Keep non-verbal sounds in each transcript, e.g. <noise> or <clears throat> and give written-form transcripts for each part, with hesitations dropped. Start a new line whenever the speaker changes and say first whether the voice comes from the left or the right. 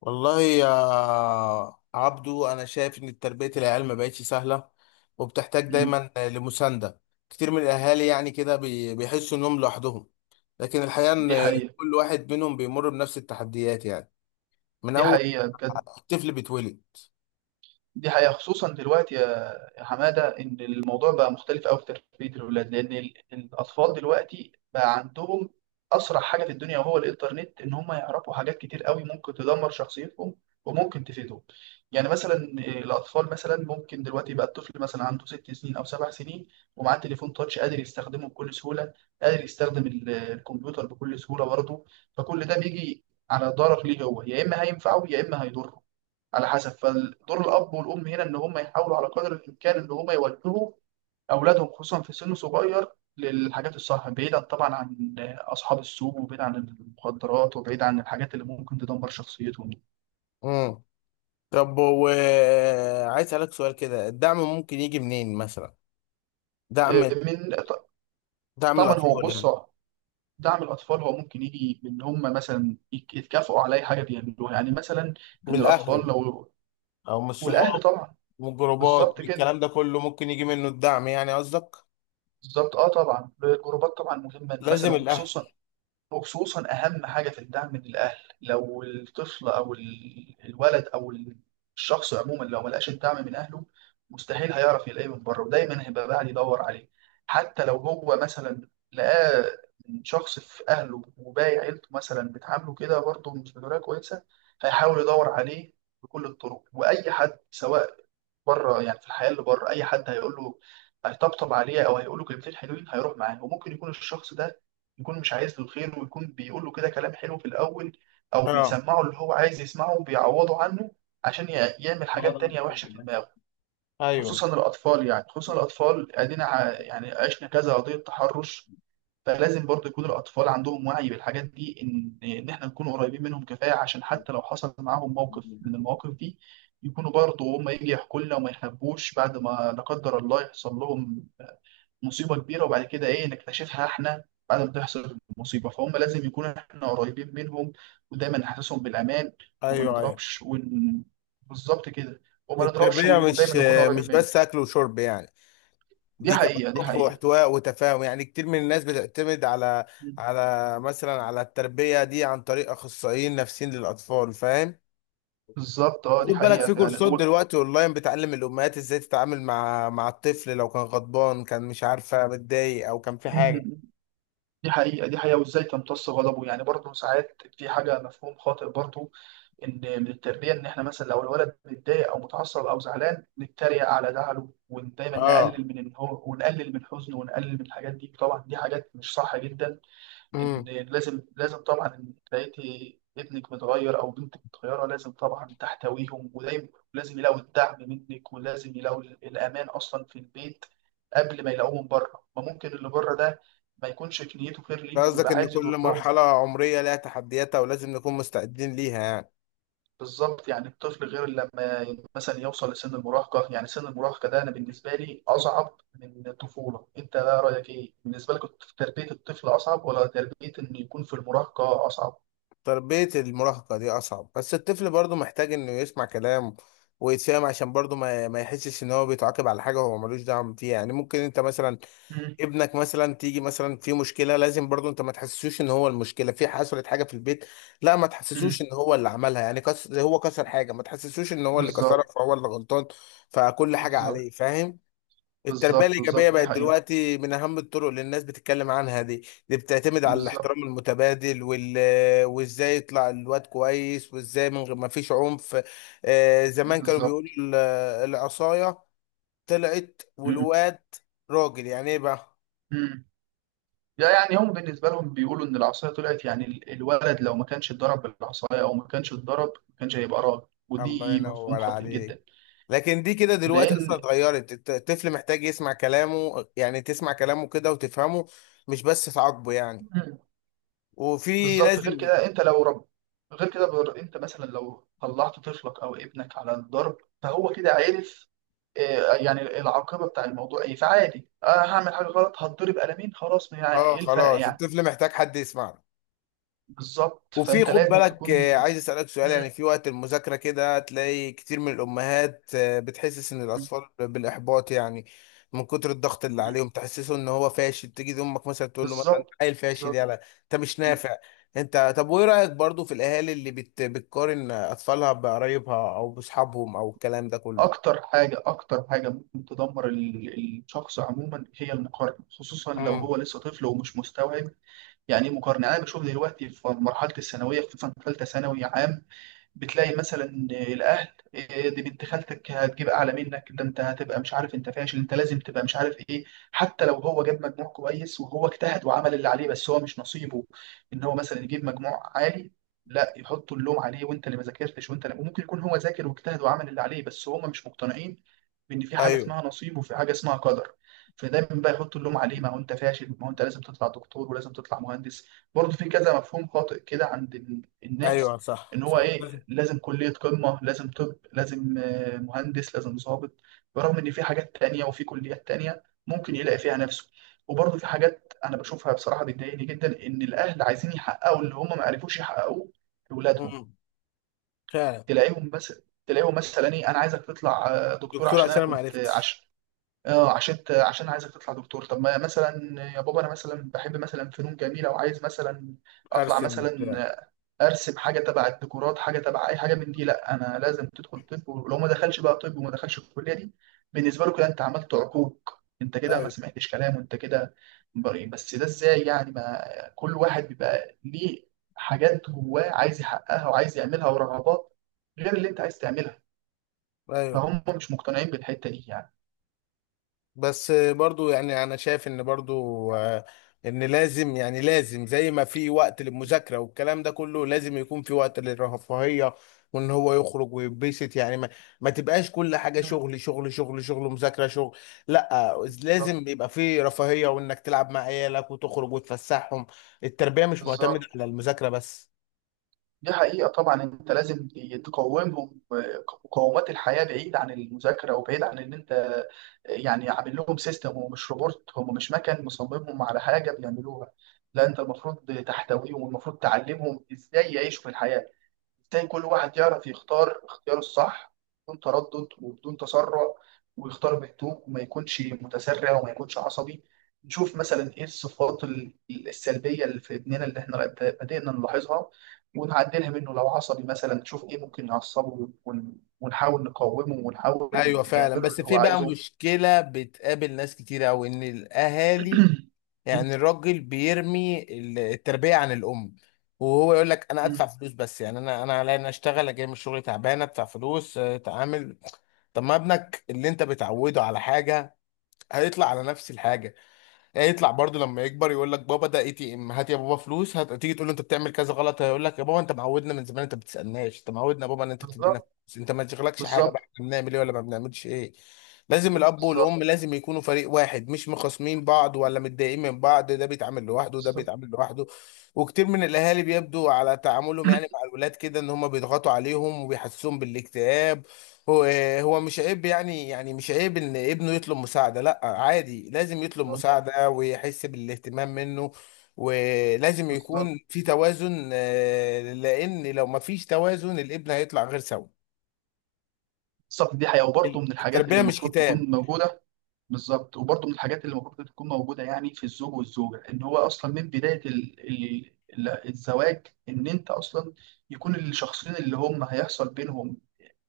left: والله يا عبدو، انا شايف ان تربيه العيال ما بقتش سهله وبتحتاج
right: مم.
left: دايما لمسانده. كتير من الاهالي يعني كده بيحسوا انهم لوحدهم. لكن الحقيقه
right: دي
left: ان
right: حقيقة.
left: كل واحد منهم بيمر بنفس التحديات يعني، من
right: دي
left: اول
right: حقيقة
left: ما
right: بجد.
left: الطفل بيتولد.
right: دي حقيقة خصوصا دلوقتي يا حمادة، إن الموضوع بقى مختلف أوي في تربية الأولاد، لأن الأطفال دلوقتي بقى عندهم أسرع حاجة في الدنيا وهو الإنترنت، إن هم يعرفوا حاجات كتير أوي ممكن تدمر شخصيتهم وممكن تفيدهم. يعني مثلا الأطفال مثلا ممكن دلوقتي بقى الطفل مثلا عنده 6 سنين أو 7 سنين ومعاه تليفون تاتش قادر يستخدمه بكل سهولة، قادر يستخدم الكمبيوتر بكل سهولة برضه. فكل ده بيجي على ضرر ليه، هو يا إما هينفعه يا إما هيضره على حسب. فدور الاب والام هنا ان هم يحاولوا على قدر الامكان ان هم يوجهوا اولادهم خصوصا في سن صغير للحاجات الصح، بعيدا طبعا عن اصحاب السوق وبعيد عن المخدرات وبعيد عن الحاجات اللي ممكن تدمر شخصيتهم.
left: امم طب، وعايز اسالك سؤال كده، الدعم ممكن يجي منين مثلا؟ دعم
right: آه، من ط-
left: دعم
right: طبعا هو
left: الاطفال
right: بص،
left: يعني.
right: دعم الاطفال هو ممكن يجي من هم مثلا يتكافئوا على اي حاجه بيعملوها، يعني مثلا
left: من
right: ان الاطفال
left: الاهل
right: لو.
left: او من
right: والاهل
left: الصحاب،
right: طبعا.
left: من الجروبات،
right: بالظبط
left: من
right: كده.
left: الكلام ده كله ممكن يجي منه الدعم، يعني قصدك.
right: بالظبط اه، طبعا الجروبات طبعا مهمه، إن مثلا
left: لازم الاهل.
right: وخصوصا أهم حاجة في الدعم من الأهل، لو الطفل أو الولد أو الشخص عموما لو ملقاش الدعم من أهله مستحيل هيعرف يلاقيه من بره، ودايما هيبقى قاعد يدور عليه. حتى لو هو مثلا لقاه من شخص في أهله وباقي عيلته مثلا بتعامله كده برضه مش بطريقة كويسة، هيحاول يدور عليه بكل الطرق. وأي حد سواء بره، يعني في الحياه اللي بره اي حد هيقول له هيطبطب عليه او هيقول له كلمتين حلوين هيروح معاه، وممكن يكون الشخص ده يكون مش عايز له الخير، ويكون بيقول له كده كلام حلو في الاول، او
left: اه،
right: بيسمعه اللي هو عايز يسمعه وبيعوضه عنه عشان يعمل حاجات تانية وحشه في دماغه.
left: ايوه،
right: خصوصا الاطفال، يعني خصوصا الاطفال، ادينا يعني عشنا كذا قضيه تحرش. فلازم برضو يكون الأطفال عندهم وعي بالحاجات دي، إن إحنا نكون قريبين منهم كفاية عشان حتى لو حصل معاهم موقف من المواقف دي يكونوا برضو هم يجي يحكوا لنا وما يخبوش. بعد ما لا قدر الله يحصل لهم مصيبة كبيرة وبعد كده إيه نكتشفها إحنا بعد ما تحصل المصيبة، فهم لازم يكون إحنا قريبين منهم ودايما نحسسهم بالأمان. وما
left: ايوه، ايوه.
right: نضربش بالظبط كده. وما نضربش
left: التربيه
right: ودايما
left: مش
right: نكون قريبين
left: مش
right: منهم.
left: بس اكل وشرب يعني،
right: دي
left: دي كمان
right: حقيقة دي
left: حب
right: حقيقة.
left: واحتواء وتفاهم. يعني كتير من الناس بتعتمد على مثلا على التربيه دي عن طريق اخصائيين نفسيين للاطفال، فاهم؟
right: بالظبط اه،
left: وخد
right: دي
left: بالك
right: حقيقة
left: في
right: فعلا.
left: كورسات دلوقتي اونلاين بتعلم الامهات ازاي تتعامل مع الطفل لو كان غضبان، كان مش عارفه، متضايق او كان في
right: و...
left: حاجه.
right: دي حقيقة دي حقيقة. وازاي تمتص غضبه، يعني برضه ساعات في حاجة مفهوم خاطئ برضه، ان من التربية ان احنا مثلا لو الولد متضايق او متعصب او زعلان نتريق على زعله، ودايما
left: اه.
right: نقلل من ان هو، ونقلل من حزنه، ونقلل من الحاجات دي. طبعا دي حاجات مش صح جدا. ان
left: امم
right: لازم، لازم طبعا ان لقيتي ابنك متغير او بنتك متغيره لازم طبعا تحتويهم، ودايما لازم يلاقوا الدعم منك، ولازم يلاقوا الامان اصلا في البيت قبل ما يلاقوه من بره. ما ممكن اللي بره ده ما يكونش في نيته خير ليهم
left: قصدك
right: ويبقى
left: ان
right: عايز
left: كل
right: يضرهم.
left: مرحله عمريه لها تحدياتها، ولازم نكون مستعدين ليها يعني.
right: بالظبط. يعني الطفل غير لما مثلا يوصل لسن المراهقه. يعني سن المراهقه ده انا بالنسبه لي اصعب من الطفوله. انت بقى رايك ايه بالنسبه لك، تربيه الطفل اصعب ولا تربيه انه يكون في المراهقه اصعب؟
left: تربية المراهقة دي أصعب، بس الطفل برضه محتاج إنه يسمع كلام ويتفهم، عشان برضه ما يحسش إن هو بيتعاقب على حاجة هو ملوش دعم فيها. يعني ممكن أنت مثلا ابنك مثلا تيجي مثلا في مشكلة، لازم برضه أنت ما تحسسوش إن هو المشكلة، في حصلت حاجة في البيت، لا ما تحسسوش
right: مم.
left: إن هو اللي عملها. يعني زي هو كسر حاجة، ما تحسسوش إن هو اللي كسرها،
right: بالظبط
left: فهو اللي غلطان، فكل حاجة
right: بالظبط.
left: عليه، فاهم؟ التربية
right: بالظبط
left: الإيجابية
right: بالظبط دي
left: بقت
right: حقيقة.
left: دلوقتي من أهم الطرق اللي الناس بتتكلم عنها. دي بتعتمد على
right: بالظبط.
left: الاحترام المتبادل وإزاي يطلع الواد كويس، وإزاي من غير ما فيش عنف. آه، زمان كانوا بيقولوا
right: بالظبط.
left: العصاية طلعت
right: مم.
left: والواد راجل، يعني إيه بقى؟
right: مم. لا يعني هم بالنسبة لهم بيقولوا إن العصاية طلعت، يعني الولد لو ما كانش اتضرب بالعصاية أو ما كانش اتضرب ما كانش هيبقى راجل،
left: الله
right: ودي مفهوم
left: ينور
right: خاطئ جدا.
left: عليك. لكن دي كده دلوقتي أصلا
right: لأن.
left: اتغيرت. الطفل محتاج يسمع كلامه، يعني تسمع كلامه كده وتفهمه، مش بس تعاقبه يعني.
right: مم.
left: وفي
right: بالظبط. غير
left: لازم.
right: كده أنت لو رب. غير كده بر... أنت مثلا لو طلعت طفلك أو ابنك على الضرب فهو كده عرف، يعني العاقبة بتاع الموضوع إيه. فعادي، أنا هعمل حاجة غلط هتضرب قلمين خلاص، ما يعني
left: اه
right: إيه الفرق
left: خلاص،
right: يعني.
left: الطفل محتاج حد يسمعه.
right: بالظبط
left: وفي
right: فانت
left: خد
right: لازم
left: بالك.
right: تكون.
left: عايز اسالك سؤال، يعني
right: مم.
left: في وقت المذاكره كده تلاقي كتير من الامهات بتحسس ان
right: مم.
left: الاطفال بالاحباط يعني. من كتر الضغط اللي
right: مم.
left: عليهم تحسسه ان هو فاشل، تيجي امك مثلا تقول له مثلا: انت
right: بالظبط.
left: عيل فاشل،
right: بالظبط.
left: يلا انت مش نافع. انت، طب وايه رايك برضو في الاهالي اللي بتقارن اطفالها بقرايبها او باصحابهم، او الكلام ده كله؟
right: اكتر حاجه اكتر حاجه ممكن تدمر الشخص عموما هي المقارنه، خصوصا لو
left: امم
right: هو لسه طفل ومش مستوعب يعني ايه مقارنه. انا بشوف دلوقتي في مرحله الثانويه خصوصا ثالثه ثانوي عام بتلاقي مثلا الاهل: إيه دي بنت خالتك هتجيب اعلى منك، ده انت هتبقى مش عارف، انت فاشل، انت لازم تبقى مش عارف ايه. حتى لو هو جاب مجموع كويس وهو اجتهد وعمل اللي عليه بس هو مش نصيبه ان هو مثلا يجيب مجموع عالي، لا يحطوا اللوم عليه، وانت اللي ما ذاكرتش، وانت اللي. وممكن يكون هو ذاكر واجتهد وعمل اللي عليه بس هم مش مقتنعين بان في حاجه
left: ايوه،
right: اسمها نصيب وفي حاجه اسمها قدر. فدايما بقى يحط اللوم عليه: ما هو انت فاشل، ما هو انت لازم تطلع دكتور، ولازم تطلع مهندس. برضه في كذا مفهوم خاطئ كده عند
left: ايوه،
right: الناس،
left: صح،
right: ان هو
left: صح.
right: ايه لازم كليه قمه، لازم طب، لازم مهندس، لازم ضابط. برغم ان في حاجات تانية وفي كليات تانية ممكن يلاقي فيها نفسه. وبرضه في حاجات انا بشوفها بصراحه بتضايقني جدا، ان الاهل عايزين يحققوا اللي هم ما عرفوش يحققوه لاولادهم.
left: امم فعلا.
right: تلاقيهم بس تلاقيهم مثلا: ايه انا عايزك تطلع دكتور
left: دكتور
right: عشان انا
left: عشان أنا ما
right: كنت،
left: عرفتش.
right: عشان. اه عشان عشان عايزك تطلع دكتور طب. ما مثلا يا بابا انا مثلا بحب مثلا فنون جميله وعايز مثلا اطلع
left: ارسم
right: مثلا
left: بتاع.
right: ارسم حاجه تبع الديكورات، حاجه تبع اي حاجه من دي. لا انا لازم تدخل طب، ولو ما دخلش بقى طب وما دخلش الكليه دي بالنسبه له كده انت عملت عقوق، انت كده ما
left: ايوه،
right: سمعتش كلام، وانت كده بريء. بس ده ازاي يعني؟ ما كل واحد بيبقى ليه حاجات جواه عايز يحققها وعايز يعملها ورغبات غير اللي انت عايز تعملها.
left: ايوه.
right: فهم مش مقتنعين بالحته دي يعني.
left: بس برضو يعني انا شايف ان برضو، ان لازم، يعني لازم زي ما في وقت للمذاكره والكلام ده كله، لازم يكون في وقت للرفاهيه، وان هو يخرج ويتبسط يعني، ما تبقاش كل حاجه
right: مم.
left: شغل شغل شغل شغل مذاكره شغل. لا،
right: بالظبط.
left: لازم يبقى في رفاهيه، وانك تلعب مع عيالك وتخرج وتفسحهم. التربيه مش معتمده
right: بالظبط
left: على المذاكره بس.
right: دي حقيقة. طبعا انت لازم تقومهم مقومات الحياة بعيد عن المذاكرة، وبعيد عن ان انت يعني عامل لهم سيستم ومش روبوت. هم مش مكان مصممهم على حاجة بيعملوها، لا انت المفروض تحتويهم والمفروض تعلمهم ازاي يعيشوا في الحياة، تلاقي كل واحد يعرف يختار اختياره الصح بدون تردد وبدون تسرع، ويختار بهدوء وما يكونش متسرع وما يكونش عصبي. نشوف مثلا ايه الصفات السلبية اللي في ابننا اللي احنا بدأنا نلاحظها ونعدلها منه. لو عصبي مثلا نشوف ايه ممكن يعصبه، ونحاول نقاومه ونحاول
left: ايوه فعلا،
right: نعمله
left: بس
right: اللي هو
left: في بقى
right: عايزه.
left: مشكله بتقابل ناس كتير، او ان الاهالي،
right: <clears throat>
left: يعني الراجل بيرمي التربية عن الأم، وهو يقول لك: أنا أدفع فلوس بس، يعني أنا عليا، أنا أشتغل أجي من الشغل تعبان، أدفع فلوس، أتعامل. طب ما ابنك اللي أنت بتعوده على حاجة هيطلع على نفس الحاجة. يطلع برضه لما يكبر يقول لك: بابا ده ATM، هات يا بابا فلوس هات. تيجي تقول له انت بتعمل كذا غلط، هيقول لك: يا بابا انت معودنا من زمان، انت ما بتسالناش، انت معودنا يا بابا ان انت بتدينا
right: بالظبط.
left: فلوس، انت ما تشغلكش حاجه بقى،
right: بالظبط.
left: احنا بنعمل ايه ولا ما بنعملش ايه. لازم الاب
right: بالظبط.
left: والام لازم يكونوا فريق واحد، مش مخاصمين بعض ولا متضايقين من بعض، ده بيتعامل لوحده وده
right: بالظبط.
left: بيتعامل لوحده. وكتير من الاهالي بيبدو على تعاملهم يعني مع الولاد كده ان هم بيضغطوا عليهم وبيحسسوهم بالاكتئاب. هو هو مش عيب، يعني مش عيب ان ابنه يطلب مساعدة، لا عادي، لازم يطلب مساعدة ويحس بالاهتمام منه. ولازم
right: بالظبط.
left: يكون في توازن، لان لو ما فيش توازن الابن هيطلع غير سوي.
right: بالظبط دي حقيقة. وبرضه من الحاجات اللي
left: التربية مش
right: المفروض
left: كتاب.
right: تكون موجودة. بالظبط وبرضه من الحاجات اللي المفروض تكون موجودة يعني في الزوج والزوجة، إن هو أصلا من بداية الزواج، إن أنت أصلا يكون الشخصين اللي هم هيحصل بينهم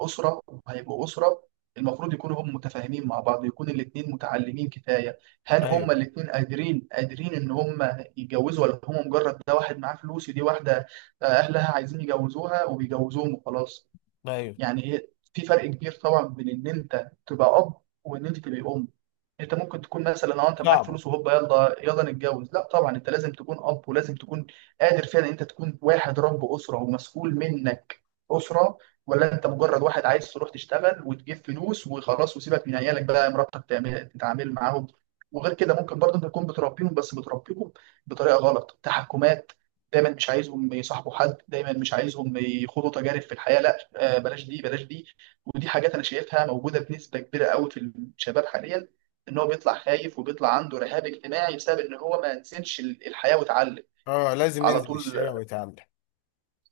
right: أسرة وهيبقوا أسرة، المفروض يكونوا هم متفاهمين مع بعض، يكون الاتنين متعلمين كفاية. هل هم
left: ايوه،
right: الاتنين قادرين، قادرين إن هم يتجوزوا، ولا هم مجرد ده واحد معاه فلوس ودي واحدة أهلها عايزين يجوزوها وبيجوزوهم وخلاص؟
left: ايوه،
right: يعني في فرق كبير طبعا بين إن أنت تبقى أب وإن أنت تبقى أم. انت ممكن تكون مثلا لو انت معاك
left: صعبة.
right: فلوس وهوبا يلا يلا نتجوز، لا طبعا انت لازم تكون اب، ولازم تكون قادر فعلا انت تكون واحد رب اسره ومسؤول منك اسره، ولا انت مجرد واحد عايز تروح تشتغل وتجيب فلوس وخلاص وسيبك من عيالك بقى مراتك تعمل تتعامل معاهم. وغير كده ممكن برضه انت تكون بتربيهم بس بتربيهم بطريقه غلط، تحكمات، دايما مش عايزهم يصاحبوا حد، دايما مش عايزهم يخوضوا تجارب في الحياه، لا بلاش دي بلاش دي. ودي حاجات انا شايفها موجوده بنسبه كبيره قوي في الشباب حاليا، ان هو بيطلع خايف وبيطلع عنده رهاب اجتماعي بسبب ان هو ما نسيتش الحياه واتعلم
left: اه، لازم
right: على
left: ينزل
right: طول.
left: الشارع ويتعامل.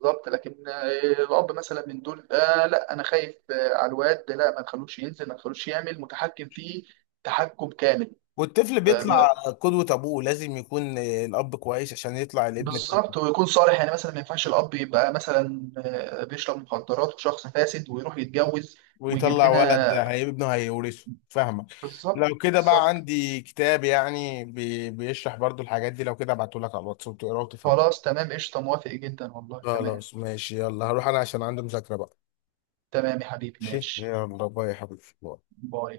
right: بالظبط لكن الاب مثلا من دول آه لا انا خايف على الواد ده، لا ما تخلوش ينزل، ما تخلوش يعمل، متحكم فيه تحكم كامل.
left: والطفل
right: آه، ما-
left: بيطلع قدوة ابوه، لازم يكون الاب كويس عشان يطلع الابن.
right: بالظبط. ويكون صالح، يعني مثلا ما ينفعش الاب يبقى مثلا بيشرب مخدرات وشخص فاسد ويروح يتجوز ويجيب
left: ويطلع ولد،
right: لنا.
left: هيبقى ابنه هيورثه، فاهمك؟
right: بالظبط
left: لو كده بقى
right: بالظبط.
left: عندي كتاب يعني بيشرح برضو الحاجات دي، لو كده ابعته لك على الواتس وتقراه وتفهمه.
right: خلاص تمام قشطه، موافق جدا والله، تمام.
left: خلاص ماشي، يلا هروح انا عشان عندي مذاكرة بقى.
right: تمام يا حبيبي،
left: ماشي،
right: ماشي.
left: يلا باي يا حبيبي.
right: باي.